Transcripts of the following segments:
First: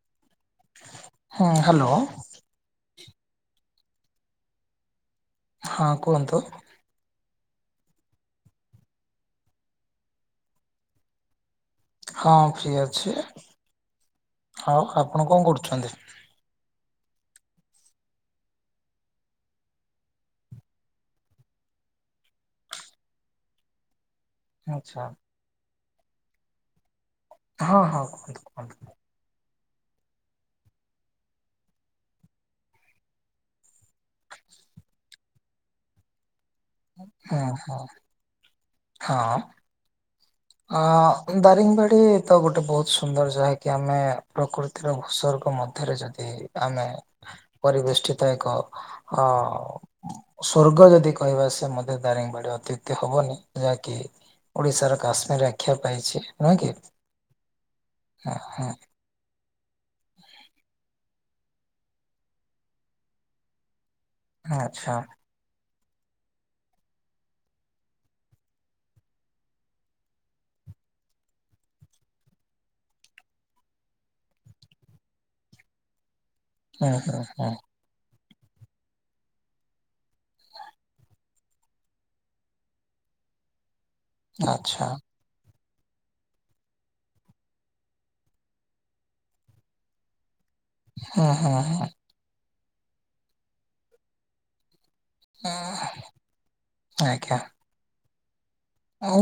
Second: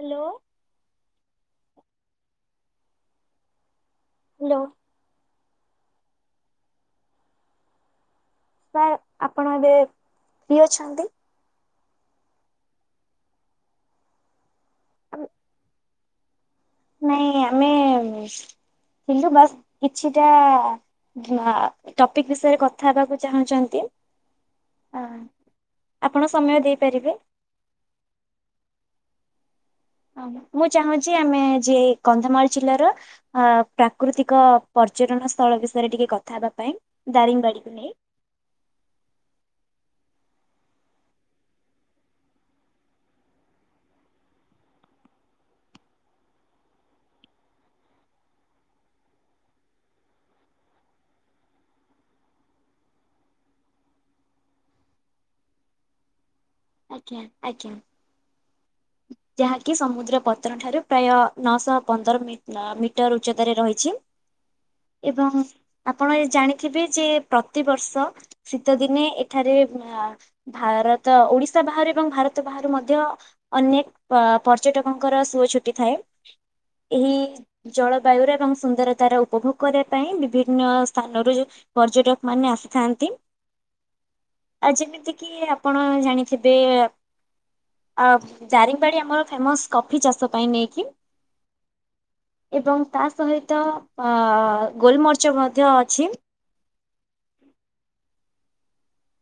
Hello. ହଁ hello. Hello. ହଁ କୁହନ୍ତୁ? ସାର୍ ଆପଣ ଏବେ ପ୍ରି ଅଛନ୍ତି? ହଁ ଫ୍ରି ଅଛି। ହଉ ଆପଣ କଣ କରୁଛନ୍ତି? ନାଇଁ ଆମେ କିନ୍ତୁ ବାସ୍ କିଛିଟା ବା ଟପିକ ବିଷୟରେ କଥା ହେବାକୁ ଚାହୁଁଛନ୍ତି? ଆଚଛା। ଆପଣ ସମୟ ଦେଇପାରିବେ? ହଁ ହଁ କୁହନ୍ତୁ କୁହନ୍ତୁ। ଓ ମୁଁ ଚାହୁଁଛି ଆମେ ଏଇ କନ୍ଧମାଳ ଜିଲ୍ଲାର ଅ ପ୍ରାକୃତିକ ପର୍ଯ୍ୟଟନ ସ୍ଥଳ ବିଷୟରେ ଟିକେ କଥା ହେବା ପାଇଁ। ହୁଁ ଦାରିଙ୍ଗବାଡିକୁ ହୁଁ ନେଇ। ହଁ। ଅ ଦାରିଙ୍ଗବାଡି ତ ଗୋଟେ ବହୁତ ସୁନ୍ଦର ଯାହାକି ଆମେ ପ୍ରକୃତି ତି ର ଉସର୍ଗ ମଧ୍ୟରେ ଯଦି ଆମେ ପରିବେଷ୍ଟିତ ଏକ ଅ ସ୍ଵର୍ଗ ଯଦି କହିବା ସେ ମଧ୍ୟ ଦାରିଙ୍ଗବାଡ଼ି ଅତ୍ୟୁକ୍ତି ହବନି ଯାହାକି ଓଡିଶାର କାଶ୍ମୀର ଆ୍ୟାଖ୍ୟା ପାଇଛି ନୁହେଁ କି? ଆଜ୍ଞା ଆଜ୍ଞା। ହ ହଁ। ଯାହାକି ସମୁଦ୍ର ପତନ ଠାରୁ ପ୍ରାୟ ନଅଶହ ପନ୍ଦର ମି ମିଟର ଉଚ୍ଚତାରେ ରହିଛି। ଆଚ୍ଛା। ଏବଂ ଆପଣ ଏ ଜାଣିଥିବେ ଯେ ପ୍ରତିବର୍ଷ ଶୀତ ଦିନେ ଏଠାରେ ଭାରତ ଓଡିଶା ବାହାରୁ ଏବଂ ଭାରତ ବାହାରୁ ମଧ୍ୟ ଅନେକ ପର୍ଯ୍ୟଟକଙ୍କର ସୁଅ ଛୁଟି ଥାଏ ହୁଁ ଏହି ହୁଁ ହୁଁ ଜଳବାୟୁର ଏବଂ ସୁନ୍ଦରତାର ଉପଭୋଗ କରିବା ପାଇଁ ବିଭିନ୍ନ ସ୍ଥାନରୁ ଯଉ ପର୍ଯ୍ୟଟକ ମାନେ ଆସିଥାନ୍ତି। ଆ ଆଚ୍ଛା ଯେମିତି କିି ଆପଣ ଜାଣିଥିବେ ଅ ଜାରିଙ୍ଗବାଡ଼ି ଆମର ଫେମସ କଫି ଚାଷ ପାଇଁ ନେଇକି। ହଁ ହଁ ହଁ। ଏବଂ ତା ସହିତ ଅ ଗୋଲମରି ହ ଆଜ୍ଞା।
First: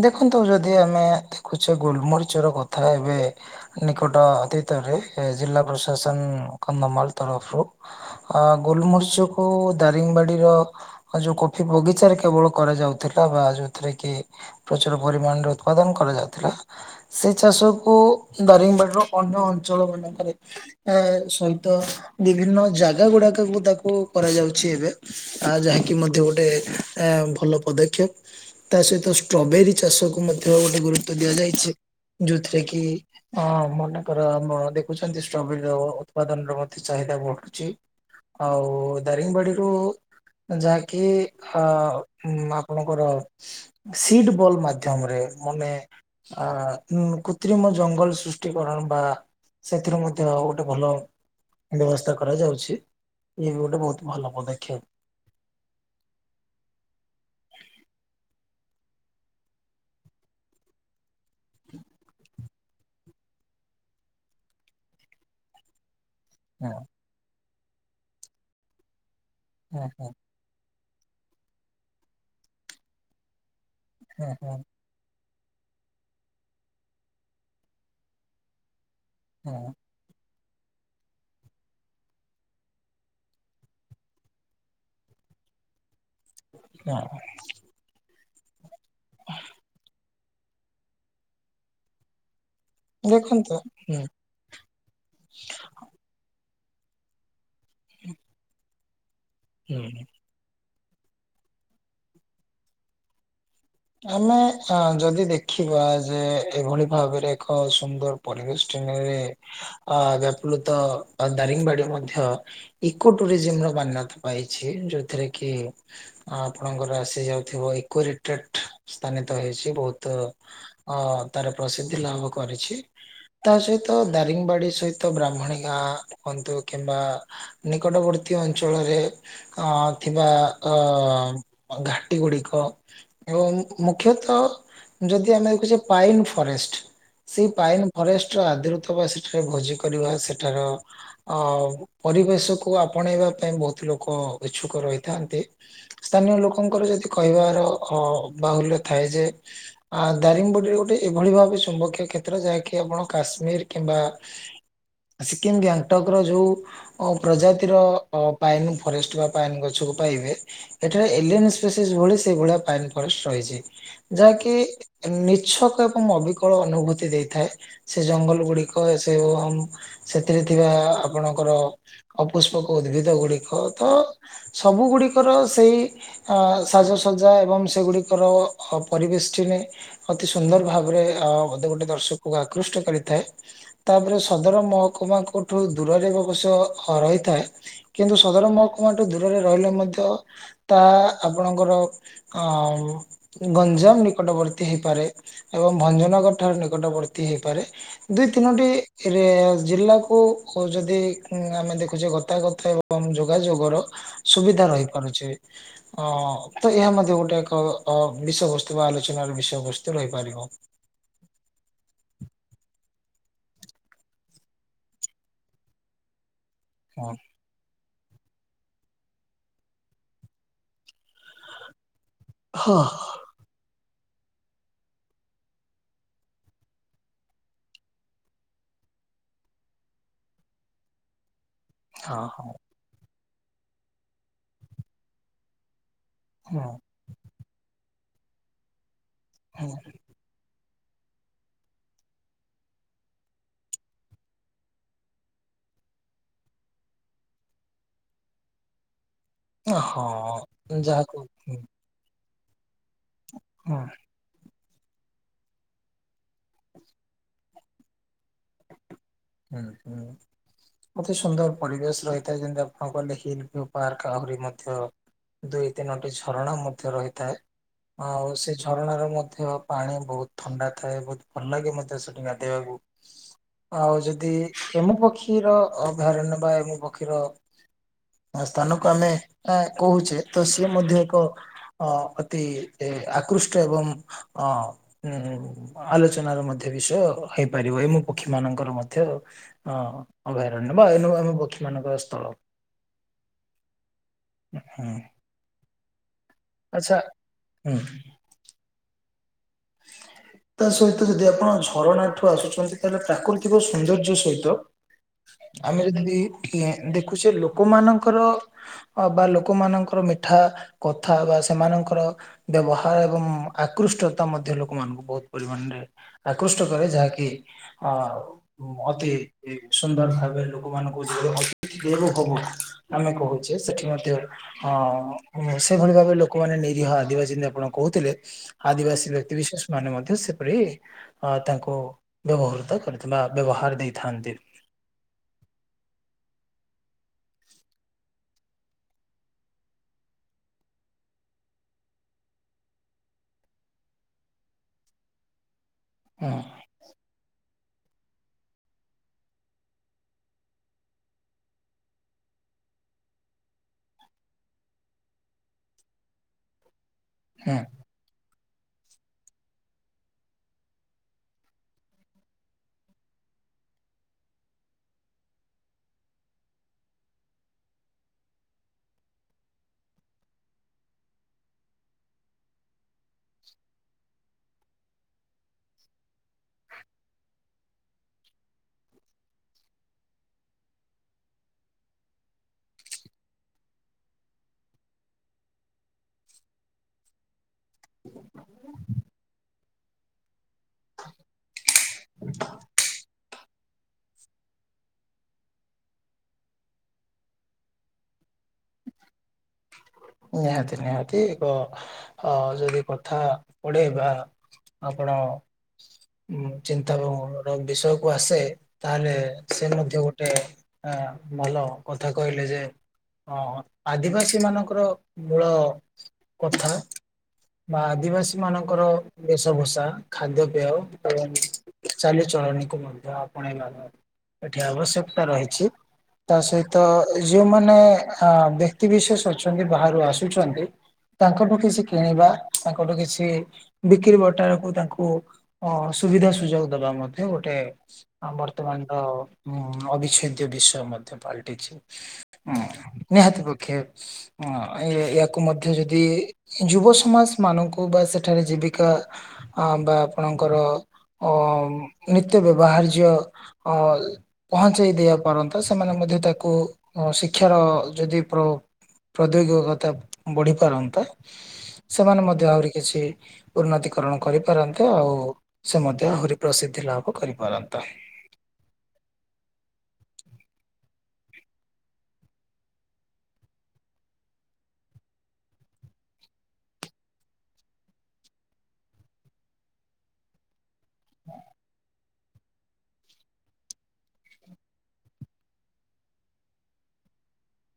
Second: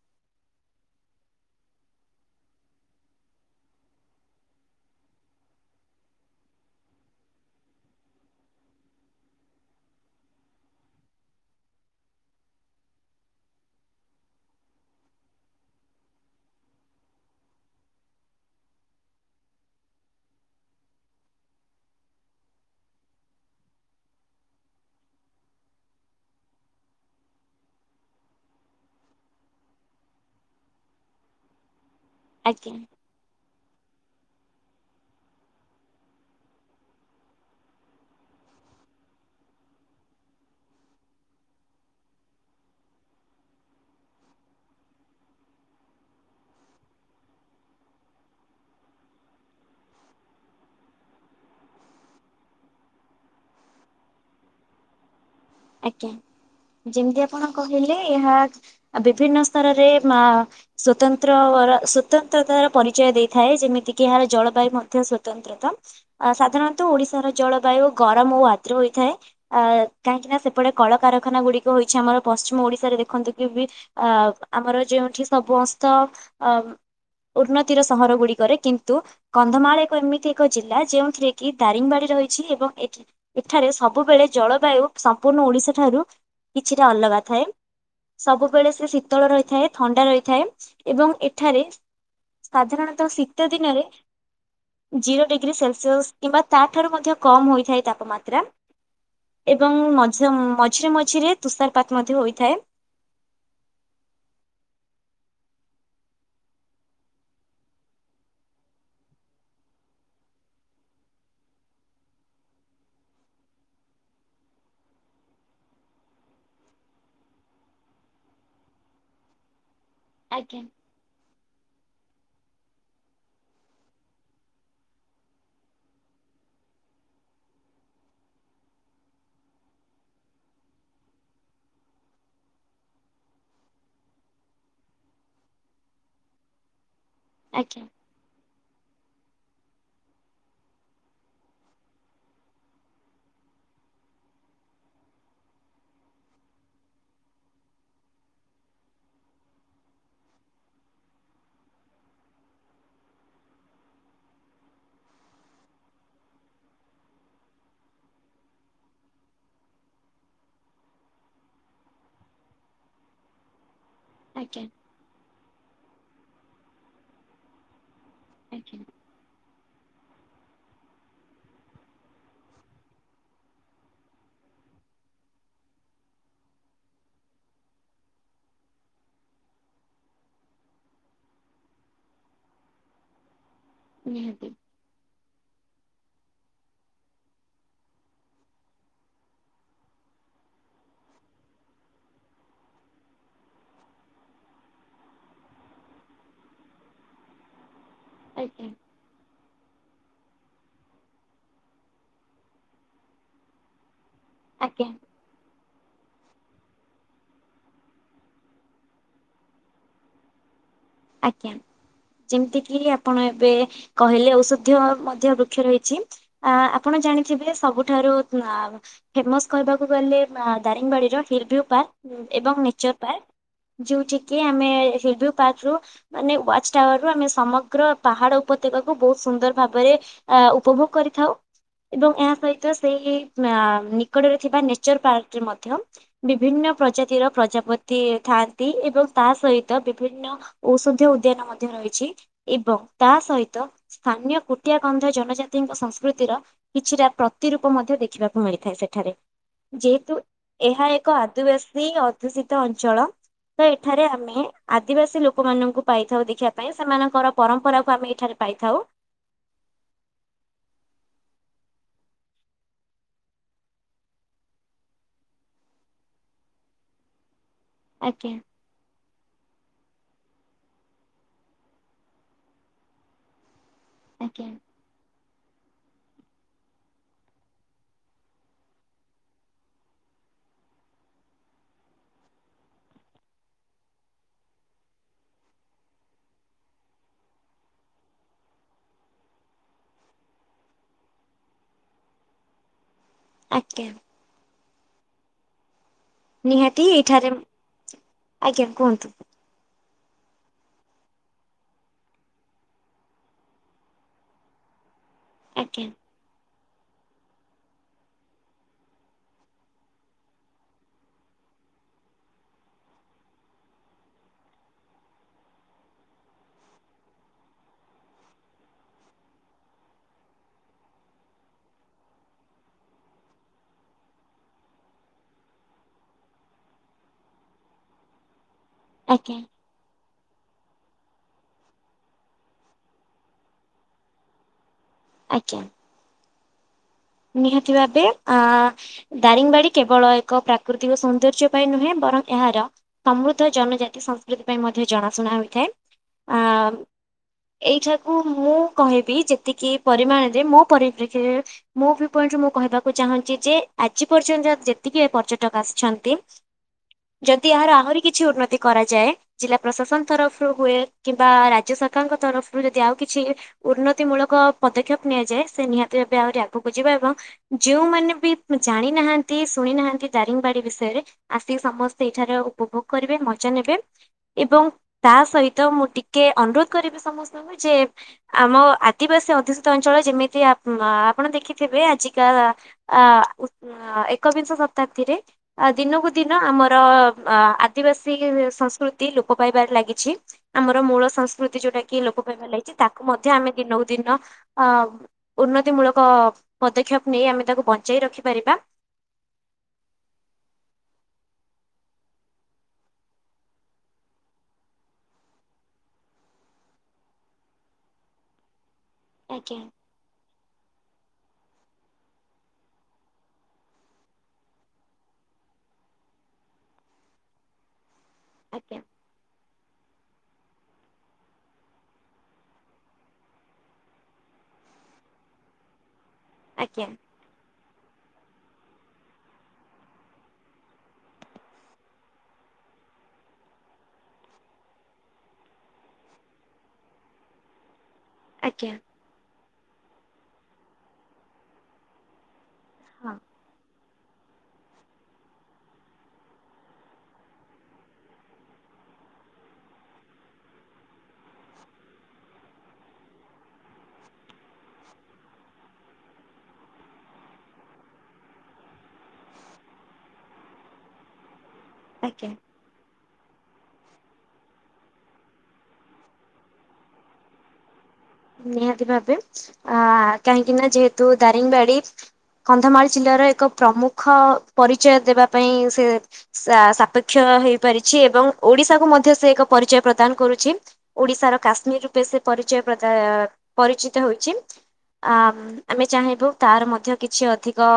ଦେଖନ୍ତୁ ଯଦି ଆମେ ଦେଖୁଛେ ଗୋଲମରିଚ ର କଥା ଏବେ ନିକଟ ଅତୀତରେ ଜିଲ୍ଲା ପ୍ରଶାସନ କନ୍ଧମାଳ ତରଫରୁ ଅ ଗୋଲମରିଚକୁ ଦାରିଙ୍ଗବାଡିର ଯୋଉ କଫି ବଗିଚାରେ କେବଳ କରାଯାଉଥିଲା ବା ଯଉଥିରେ କି ପ୍ରଚୁର ପରିମାଣରେ ଉତ୍ପାଦନ କରାଯାଉଥିଲା। ସେ ଚାଷ କୁ ଦାରିଙ୍ଗବାଡ଼ିର ଅନ୍ୟ ଅଞ୍ଚଳ ମାନଙ୍କରେ ଏ ସହିତ ବିଭିନ୍ନ ଜାଗା ଗୁଡାକକୁ ତାକୁ କରାଯାଉଚି ଏବେ। ଆ ଯାହାକି ମଧ୍ୟ ଗୋଟେ ଅ ଭଲ ପଦକ୍ଷେପ। ତା ସହିତ ଷ୍ଟ୍ରବେରୀ ଚାଷକୁ ମଧ୍ୟ ଗୋଟେ ଗୁରୁତ୍ୱ ଦିଆଯାଇଛି ଯୋଉଥିରେ ଆଜ୍ଞା କି ହଁ ମନେକର ମ ଦେଖୁଛନ୍ତି ଷ୍ଟ୍ରବେରୀ ର ଉତ୍ପାଦନ ର ମଧ୍ୟ ଚାହିଦା ବଢୁଚି। ଆଉ ଦାରିଙ୍ଗବାଡ଼ିରୁ ଯାହାକି ଆ ଉ ଆପଣଙ୍କର ସିଟ ବଲ ମାଧ୍ୟମରେ ମାନେ ଆ କୃତ୍ରିମ ଜଙ୍ଗଲ ସୃଷ୍ଟି କରଣ ବା ସେଥିରୁ ମଧ୍ୟ ଗୋଟେ ଭଲ ବ୍ୟବସ୍ଥା କରାଯାଉଛି ଇଏ ବି ଗୋଟେ ବହୁତ ଭଲ ପଦକ୍ଷେପ। ଆଜ୍ଞା ଯେମିତି ଆପଣ କହିଲେ ଏହା ବିଭିନ୍ନ ସ୍ତରରେ ମା ସ୍ଵତନ୍ତ୍ରର ସ୍ଵତ ନ୍ତ୍ରତା ର ପରିଚୟ ଦେଇଥାଏ ଯେମିତିକି ଏହାର ଜଳବାୟୁ ମଧ୍ୟ ସ୍ୱତନ୍ତ୍ରତା। ହୁଁ ସାଧାରଣତଃ ଓଡ଼ିଶା ର ଜଳବାୟୁ ଗରମ ଓ ଆଦ୍ର ହୋଇଥାଏ ହୁଁ ଅ ହୁଁ କାହିଁକି ନା ସେ ସେପଟେ କଳକାରଖାନା ଗୁଡିକ ହୋଇଛି ଆମର ପଶ୍ଚିମ ଓଡିଶାରେ ଦେଖନ୍ତୁ କି ବି ଅ ହୁଁ ହୁଁ ଆମର ଯୋଉଠି ସବୁ ଅସ୍ତ ଅ ଉନ୍ନତିର ସହର ଗୁଡିକରେ କିନ୍ତୁ କନ୍ଧମାଳ ଏକ ଏମିତି ଏକ ଜିଲ୍ଲା ଯେଉଥିରେ କି ଦାରିଙ୍ଗବାଡି ରହିଛି ଏବଂ ଏଠି ଏଠାରେ ସବୁବେଳେ ଜଳବାୟୁ ସମ୍ପୂର୍ଣ ଓଡିଶା ଠାରୁ କିଛିଟା ଅଲଗା ହୁଁ ଥାଏ। ସବୁବେଳେ ସେ ଶୀତଳ ରହିଥାଏ ଥଣ୍ଡା ରହିଥାଏ ଏବଂ ଏଠାରେ ସାଧାରଣତଃ ଶୀତ ଦେଖନ୍ତୁ ଦିନରେ ହୁଁ ଜିରୋ ଡିଗ୍ରୀ ସେଲସିଅସ୍ କିମ୍ବା ତାଠାରୁ ମଧ୍ୟ କମ ହୋଇଥାଏ ତାପମାତ୍ରା। ଏବଂ ହୁଁ। ମଝି ମଝିରେ ମଝିରେ ତୁଷାରପାତ ମଧ୍ୟ ହୋଇଥାଏ। ଆମେ ଅ ଯଦି ଦେଖିବା ଯେ ଏଭଳି ଭାବରେ ଏକ ସୁନ୍ଦର। ପରିବେଶ [unintelligible] ଅ ବପଲତ ଦାରିଙ୍ଗବାଡି ମଧ୍ୟ ଇକୋ ଟୁରିଜିମ ର ମାନ୍ୟତା ପାଇଛି। ଯୋଉଥିରେ କି ଆପଣଙ୍କର ଆସି ଯାଉଥିବ ଇକୋ ରିଟ୍ରାକ୍ଟ ସ୍ଥାନିତ ହେଇଚି ବହୁତ ଆଜ୍ଞା ଅ ତାର ପ୍ରସିଦ୍ଧି ଲାଭ କରିଚି। ତା ସହିତ ଦାରିଙ୍ଗବାଡ଼ି ସହିତ ବ୍ରାହ୍ମଣୀ ଗାଁ କୁଅନ୍ତୁ କିମ୍ବା ନିକଟବର୍ତ୍ତୀ ଅଞ୍ଚଳରେ ଅଁ ଥିବା ଅ ଘାଟି ଗୁଡିକ ଏବଂ ମ ମୁଖ୍ୟତଃ ଯଦି ଆମେ ଦେଖୁଛେ ପାଇନ ଫରେଷ୍ଟ ସେଇ ଆଜ୍ଞା ପାଇନ ଫରେଷ୍ଟ ର ଆଦୃତ ବା ସେଠାରେ ଭୋଜି କରିବା ସେଠାର ଅ ପରିବେଶକୁୁ ଆପଣେଇବା ପାଇଁ ବହୁତ ଲୋକ ଇଛୁକ ରହିଥାନ୍ତି। ସ୍ଥାନୀୟ ଲୋକଙ୍କର ଯଦି କହିବାର ଅ ବାହୁଲ୍ୟ ଥାଏ ଯେ ଆ ଦାରିଙ୍ଗ ବୋଡିରେ ଗୋଟେ ଏଭଳି ଭାବେ ଚୁମ୍ବକୀୟ କ୍ଷେତ୍ର ଯାହାକି ଆପଣ କାଶ୍ମୀର କିମ୍ବା ସିକିମ ଗ୍ୟାଙ୍ଗଟକ ର ଯୋଉ ଓ ପ୍ରଜାତିର ଅ ପାଇନ ଫରେଷ୍ଟ ବା ପାଇନ ଗଛକୁ ପାଇବେ ଏଠାରେ ଏଲିଏନ ସ୍ପେସିସ୍ ଭଳି ସେଇଭଳିଆ ପାଇନ ଫରେଷ୍ଟ ରହିଚି। ଯାହାକି ଆଜ୍ଞା ନିଚ୍ଛକ ଏବଂ ଅବିକଳ ଅନୁଭୂତି ଦେଇଥାଏ ସେ ଜଙ୍ଗଲ ଆଜ୍ଞା ଗୁଡିକ ସେ ଅମ୍ ସେଥିରେ ଥିବା ଆପଣଙ୍କର ଅପୁଷ୍ପକ ଉଦ୍ଭିଦ ଗୁଡିକ ତ ସବୁ ଗୁଡିକର ସେଇ ଅ ସାଜସଜା ଏବଂ ସେଗୁଡ଼ିକରଅ ହ ପରିବେଶ୍ଟିନି ଅତି ସୁନ୍ଦର ଭାବରେ ଅ ବୋଧେ ଗୋଟେ ଦର୍ଶକକୁ ଆକୃଷ୍ଟ କରିଥାଏ। ତାପରେ ସଦର ମହକୁମାଙ୍କଠୁ ଦୂରରେ ଅବଶ୍ୟ ହ ରହିଥାଏ। କିନ୍ତୁ ସଦର ମହକୁମୋଠୁ ଦୂରରେ ରହିଲେ ମଧ୍ୟ ତା ଆପଣଙ୍କର ଆଉ ଗଞ୍ଜାମ ନିକଟବର୍ତ୍ତୀ ହେଇପାରେ। ଏବଂ ଭଞ୍ଜନଗର ଠାରେ ନିକଟବର୍ତ୍ତୀ ହେଇପାରେ ଦୁଇ ତିନୋଟି ଆଜ୍ଞା ଏଥିରେ ଜିଲ୍ଲାକୁ ଯଦି ଆମେ ଦେଖୁଛେ ଗତାଗତ ଏ ବଂ ଯୋଗାଯୋଗର ସୁବିଧା ଆଜ୍ଞା ଆଜ୍ଞା ରହିପାରୁଛି ଅଁ ତ ଏହା ମ କିନ୍ତୁ ଗୋଟେକ ଅ ବିଷୟବସ୍ତୁ ବା ଆଲୋଚନାର ବିଷୟବସ୍ତୁ ରହିପାରିବ। ଆଜ୍ଞା। ଯେମତି କିି ଆପଣ ଏବେ କହିଲେ ଔଷଧୀୟ ମଧ୍ୟ ବୃକ୍ଷ ରହିଛି ଆପ ଆପଣ ହଁ। ଜାଣିଥିବେ ସବୁ ଠାରୁ ଆ ଫେମସ୍ କହିବାକୁ ଗଲେ ଦାରିଙ୍ଗବାଡ଼ିର ହିଲ୍ ଭ୍ୟୁ ପାର୍କ। ଏବଂ ହଁ। ନେଚର ପାର୍କ ଯୋଉଠି କି ଆମେ ହିଭ୍ୟୁ ପାର୍କ ରୁ ମାନେ ୱାଚ୍ ଟାୱାରରୁ ଆମେ ସମଗ୍ର ପାହାଡ଼ ଉପତ୍ୟାକାକୁ ବହୁତ ସୁନ୍ଦର ଭାବରେ ଆ ଉପଭୋଗ କରିଥାଉ। ଏବଂ ହଁ ଏହା ହଁ। ସହିତ ସେଇ ଆଁ ନିକଟରେ ଥିବା ନେଚର ପାର୍କରେ ମଧ୍ୟ ହଁ ବିଭିନ୍ନ ପ୍ରଜାତିର ପ୍ରଜାପତି ଥାଆନ୍ତି ଏବଂ ତା ହଁ। ସହିତ ବିଭିନ୍ନ ଔଷଧୀୟ ଉଦ୍ୟାନ ମଧ୍ୟ ରହିଛି ଏବଂ ତା ସହିତ ସ୍ଥାନୀୟ କୁଟିଆ କନ୍ଧ ଜନଜାତିଙ୍କ ସଂସ୍କୃତିର କିଛିଟା ପ୍ରତିରୂପ ମଧ୍ୟ ଦେଖିବାକୁ ମିଳିଥାଏ ସେଠାରେ। ଯେହେତୁ ହଁ ଏହା ଏକ ଯାହାକୁ ହୁଁ ଆଦିବାସୀ ଅ ଦୂଷିତ ଅଞ୍ଚଳ ତ ହୁଁ ଏଠାରେ ଆମେ ଆଦିବାସୀ ଲୋ କମାନଙ୍କୁ ପାଇଥାଉ ଦେଖିବା ପାଇଁ ସେମାନଙ୍କର ପରମ୍ପରାକୁ ଆମେ ଏଇଠାରେ ପାଇଥାଉ। ହୁଁ ହୁଁ। ଅତି ସୁନ୍ଦର ପରିବେଶ ରହିଥାଏ ଯେମତି ଆପଣ କହିଲେ ହିଲ୍ ଭ୍ୟୁ ପାର୍କ ଆହୁରି ମଧ୍ୟ ଦୁଇ ତିନୋଟି ଝରଣା ମଧ୍ୟ ରହିଥାଏ ଆଉ ଆଜ୍ଞା ସେ ଯୋ ଝରଣାରେ ମଧ୍ୟ ପାଣି ବହୁତ ଥଣ୍ଡା ଥାଏ ବହୁତ ଭଲ ଲାଗେ ମଧ୍ୟ ସେଠି ଗାଧେଇବାକୁ। ଆଉ ଯଦି ଆଜ୍ଞା। ଏମୁପକ୍ଷୀ ର ଅଭୟାରଣ୍ୟ ବା ଏମୁ ପକ୍ଷୀର ସ୍ଥାନକୁ ଆମେ ଏଁ କହୁଛେ ତ ସିଏ ମଧ୍ୟ ଏକ ଅ ଅତି ଆକୃଷ୍ଟ ଏବଂ ଅଁ ଉଁ ଆଲୋଚନାର ମଧ୍ୟ ବିଷୟ ହେଇପାରିବ ଏମି ପକ୍ଷୀ ମାନଙ୍କର ମଧ୍ୟ ଅ ଅଭୟାରଣ୍ୟ ବା ଏନୋବା ଆମ ପକ୍ଷୀମାନଙ୍କର ସ୍ଥଳ। ଆଜ୍ଞା। ଉଁହୁଁ। ନିହାତି ଏଇଠାରେ ହୁଁ ଆଜ୍ଞା କୁହନ୍ତୁ? ତା ସହିତ ଯଦି ଆପଣ ଝରଣା ଠୁ ଆସୁଛନ୍ତି ତାହେଲେ ପ୍ରାକୃତିକ ସୌନ୍ଦର୍ଯ୍ୟ ସହିତ। ଆମେ ଆଜ୍ଞା ଯଦି ନେ ଦେଖୁଛେ ଲୋକମାନଙ୍କର ଅବା ଲୋକମାନଙ୍କର ମିଠା କଥା ହବା ସେମାନଙ୍କର ବ୍ୟବହାର ଏବଂ ଆକୃଷ୍ଟତ ତା ମଧ୍ୟ ଲୋକମାନଙ୍କୁ ବହୁତ ପରିମାଣରେ ଆକୃଷ୍ଟ କରେ ଯାହାକି ଅ ଅତି ସୁନ୍ଦର ଭାବେ ଲୋକମାନଙ୍କୁ ସିଏ ଅତୀତ୍ ଦେବ ଭବ। ଆମେ କହୁଛେ ସେଠି ମଧ୍ୟ ହଁ ସେଇଭଳି ଭାବେ ଲୋକମାନେ ନିରିହ ଆଦିବାସୀ ଯେମିତି ଆପଣ କହୁଥିଲେ ଆଦିବାସୀ ବ୍ୟକ୍ତି ଆଜ୍ଞା ବିଶେଷ ମାନେ ମଧ୍ୟ ସେପରି ଅ ତାଙ୍କୁ ବ୍ୟବହୃତ କରି ବା ବ୍ୟବହାର ଦେଇଥାନ୍ତି। ଆଜ୍ଞା। ନିହାତି ଭାବେ ଆ ଦାରିଙ୍ଗୀବାବାଡ଼ି କେବଳ ଏକ ପ୍ରାକୃତିକ ସୌନ୍ଦର୍ଯ୍ୟ ପାଇଁ ନୁହେଁ ବରଂ ଏହାର ସମୃଦ୍ଧ ଜନଜାତି ସଂସ୍କୃତି ପାଇଁ ମଧ୍ୟ ଜଣାଶୁଣା ହୋଇଥାଏ ହୁଁ ଆ ଏଇଠାକୁ ମୁଁ କହିବି ଯେତିକି ପରିମାଣରେ ମୋ ପରିପ୍ରେକ୍ଷୀରେ ମୋ ଭି ପଏଣ୍ଟୁ ମୁଁ କହିବାକୁ ଚାହୁଁଛି ଯେ ଆଜି ପର୍ଯ୍ୟନ୍ତ ଯେତିକି ଏ ପର୍ଯ୍ୟଟକ ଆସିଛନ୍ତି ଯଦି ହୁଁ ଏହାର ଆହୁରି କିଛି ଉନ୍ନତି କରାଯାଏ ଜିଲ୍ଲା ପ୍ରଶାସନ ତରଫରୁ ହୁଏ କିମ୍ବା ରାଜ୍ୟ ସରକାରଙ୍କ ତରଫରୁ ଯଦି ଆଉ କିଛି ଉନ୍ନତି ମୂଳକ ପଦକ୍ଷେପ ନିଆଯାଏ ସେ ନିହାତି ଭାବେ ଆହୁରି ଆଗକୁ ଯିବା ଏବଂ ଯେଉଁମାନେ ବି ଜାଣି ନାହାନ୍ତି ଶୁଣି ନାହାନ୍ତି ଦାରିଙ୍ଗୀବାଡ଼ି ବିଷୟରେ ଆସି ସମସ୍ତେ ଏଇଠାରେ ଉପଭୋଗ କରିବେ ମଜା ନେବେ ଏବଂ ତା ସହିତ ମୁଁ ଟି ଟିକେ ଅନୁରୋଧ କରିବି ସମସ୍ତଙ୍କୁ ଯେ ଆମ ଆଦିବାସୀ ଅଧୁଷିତ ଅଞ୍ଚଳ ଯେମିତିଆ ଆ ଆପଣ ଦେଖିଥିବେ ଆଜିକା ଆ ଆ ଏକବିଂଶ ଶତାବ୍ଦୀରେ ଆ ଦିନକୁ ଦିନ ଆମର ଆ ଦିବାସୀ ସଂସ୍କୃତି ଲୋପ ପାଇବାରେ ଲାଗିଛି ଆମର ମୂଳ ସଂସ୍କୃତି ଯୋଉଟା କି ଲୋପ ପାଇବାର ଲାଗଛି ତାକୁ ମଧ୍ୟ ଆମେ ଦିନକୁ ଦିନ ଅ ଉନ୍ନତିମୂଳକ ପଦକ୍ଷେପ ନେଇ ଆମେ ତାକୁ ବଞ୍ଚାଇ ରଖିପାରିବା। ନିହାତି ନିହାତି ଏକ ଅ ଯଦି କଥା ପଢ଼େଇବା ଆପଣ ଚିନ୍ତାରୁ ବିଷୟ କୁ ଆସେ ତାହେଲେ ଆଜ୍ଞା ସେ ମଧ୍ୟ ଗୋ ଟେ ହଁ ଭଲ କଥା କହିଲେ ଯେ ଅ ଆଦିବାସୀ ମାନଙ୍କର ମୂଳ କଥା ବା ଆଦିବାସୀ ଆଜ୍ଞା ମାନଙ୍କର ଵିଷ ଭସା ଖାଦ୍ୟପେୟ ଏବଂ ଚାଲିଚଳଣିକୁ ମଧ୍ୟ ଆପଣେଇବା ଏଠି ଆବଶ୍ୟକତା ରହିଛି ତା ସହିତ ଆଜ୍ଞା ଏଇ ଯୋଉମାନେ ବ୍ୟକ୍ତି ବିିଶେଷ ଅଛନ୍ତି ବାହାରୁ ଆସୁଛନ୍ତି ତାଙ୍କଠୁ କିଛି କିଣିବା ତାଙ୍କଠୁ କିଛି ବିକ୍ରି ବଟାରକୁ ତାଙ୍କୁ ଅ ସୁବିଧା ସୁଯୋଗ ଦବା ମଧ୍ୟ ଗୋଟେ ଆ ଆଜ୍ଞା ବର୍ତ୍ତମାନ ତ ଅବିଚ୍ଛେଦ୍ୟ ବିଷୟ ମଧ୍ୟ ପାଲଟିଛି ହୁଁ ହଁ ନିହାତି ପକ୍ଷେ ହଁ ୟାକୁ ମଧ୍ୟ ଯଦି ଯୁବ ସମାଜ ମାନଙ୍କୁ ବା ସେଠାରେ ଜୀବିକା ଆ ବା ଆପଣଙ୍କର ଅ ନିତ୍ୟ ବ୍ୟବହାର୍ଯ୍ୟ ଅଲ ପହଞ୍ଚେଇ ଦେଆ ପାରନ୍ତା ସେମାନେ ମଧ୍ୟ ତାକୁ ଶିକ୍ଷାର ଯଦି ପ୍ର ପ୍ରଦ୍ୟୋଗିକତା ବଢ଼ି ପାରନ୍ତା ସେମାନେ ଆଜ୍ଞା। ମଧ୍ୟ ଆହୁରି କିଛି ଉନ୍ନତିକରଣ କରିପାରନ୍ତେ ଆଉ ସେ ମଧ୍ୟ ଆହୁରି ପ୍ରସିଦ୍ଧି ଲାଭ କରିପାରନ୍ତା। ନିହାତି ଭାବେ ଆ କାହିଁକି ନା ଯେହେତୁ ଦାରିଙ୍ଗୀବାଡ଼ି କନ୍ଧମାଳ ଜିଲ୍ଲାର ଏକ ପ୍ରମୁଖ ପରିଚୟ ଦେବା ପାଇଁ ସେ ସା ସାପେକ୍ଷ ହେଇପାରିଛି ଏବଂ ଓଡ଼ିଶାକୁ ମଧ୍ୟ ସେ ଏକ ପରିଚୟ ପ୍ରଦାନ କରୁଛି। ଓଡ଼ିଶାର କାଶ୍ମୀର ରୂପେ ସେ ପରିଚୟ ପ୍ରଦା ପରିଚିତ ହେଉଛି ଆ ଆମେ ଚାହିଁବୁ ତାର ମଧ୍ୟ କିଛି ଅଧିକ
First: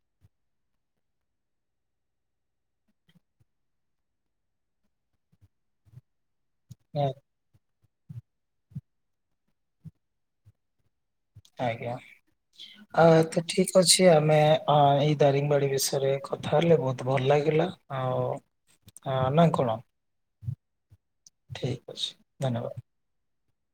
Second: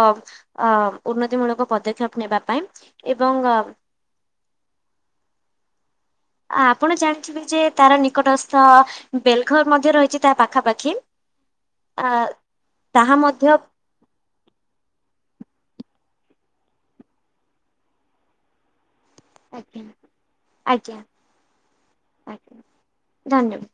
ଅ ଉନ୍ନତିମୂଳକ ପଦକ୍ଷେପ ନେବା ପାଇଁ ଏବଂ ଆ ଆ ଆପଣ ଜାଣିଥିବେ ଯେ ତାର ନିକଟସ୍ଥ ବେଲ୍ ଘର ମଧ୍ୟ ରହିଛି ତା ପାଖାପାଖି? ଆଜ୍ଞା ଆ ତାହା ଆଉ ଏତ ମଧ୍ୟ ଠିକ୍ ଅଛି ଆମେ ଅଁ ଏଇ ଦାରିଙ୍ଗ୍ ବାଡ଼ି ବିଷୟରେ କଥା ହେଲେ ବହୁତ ଭଲ ଲାଗିଲା। ଆଉ ହଁ ନାଁ କଣ ଆଜ୍ଞା ଆଜ୍ଞା ଠିକ୍ ଅଛି ଆଜ୍ଞା ଧନ୍ୟବାଦ। ଧନ୍ୟବାଦ।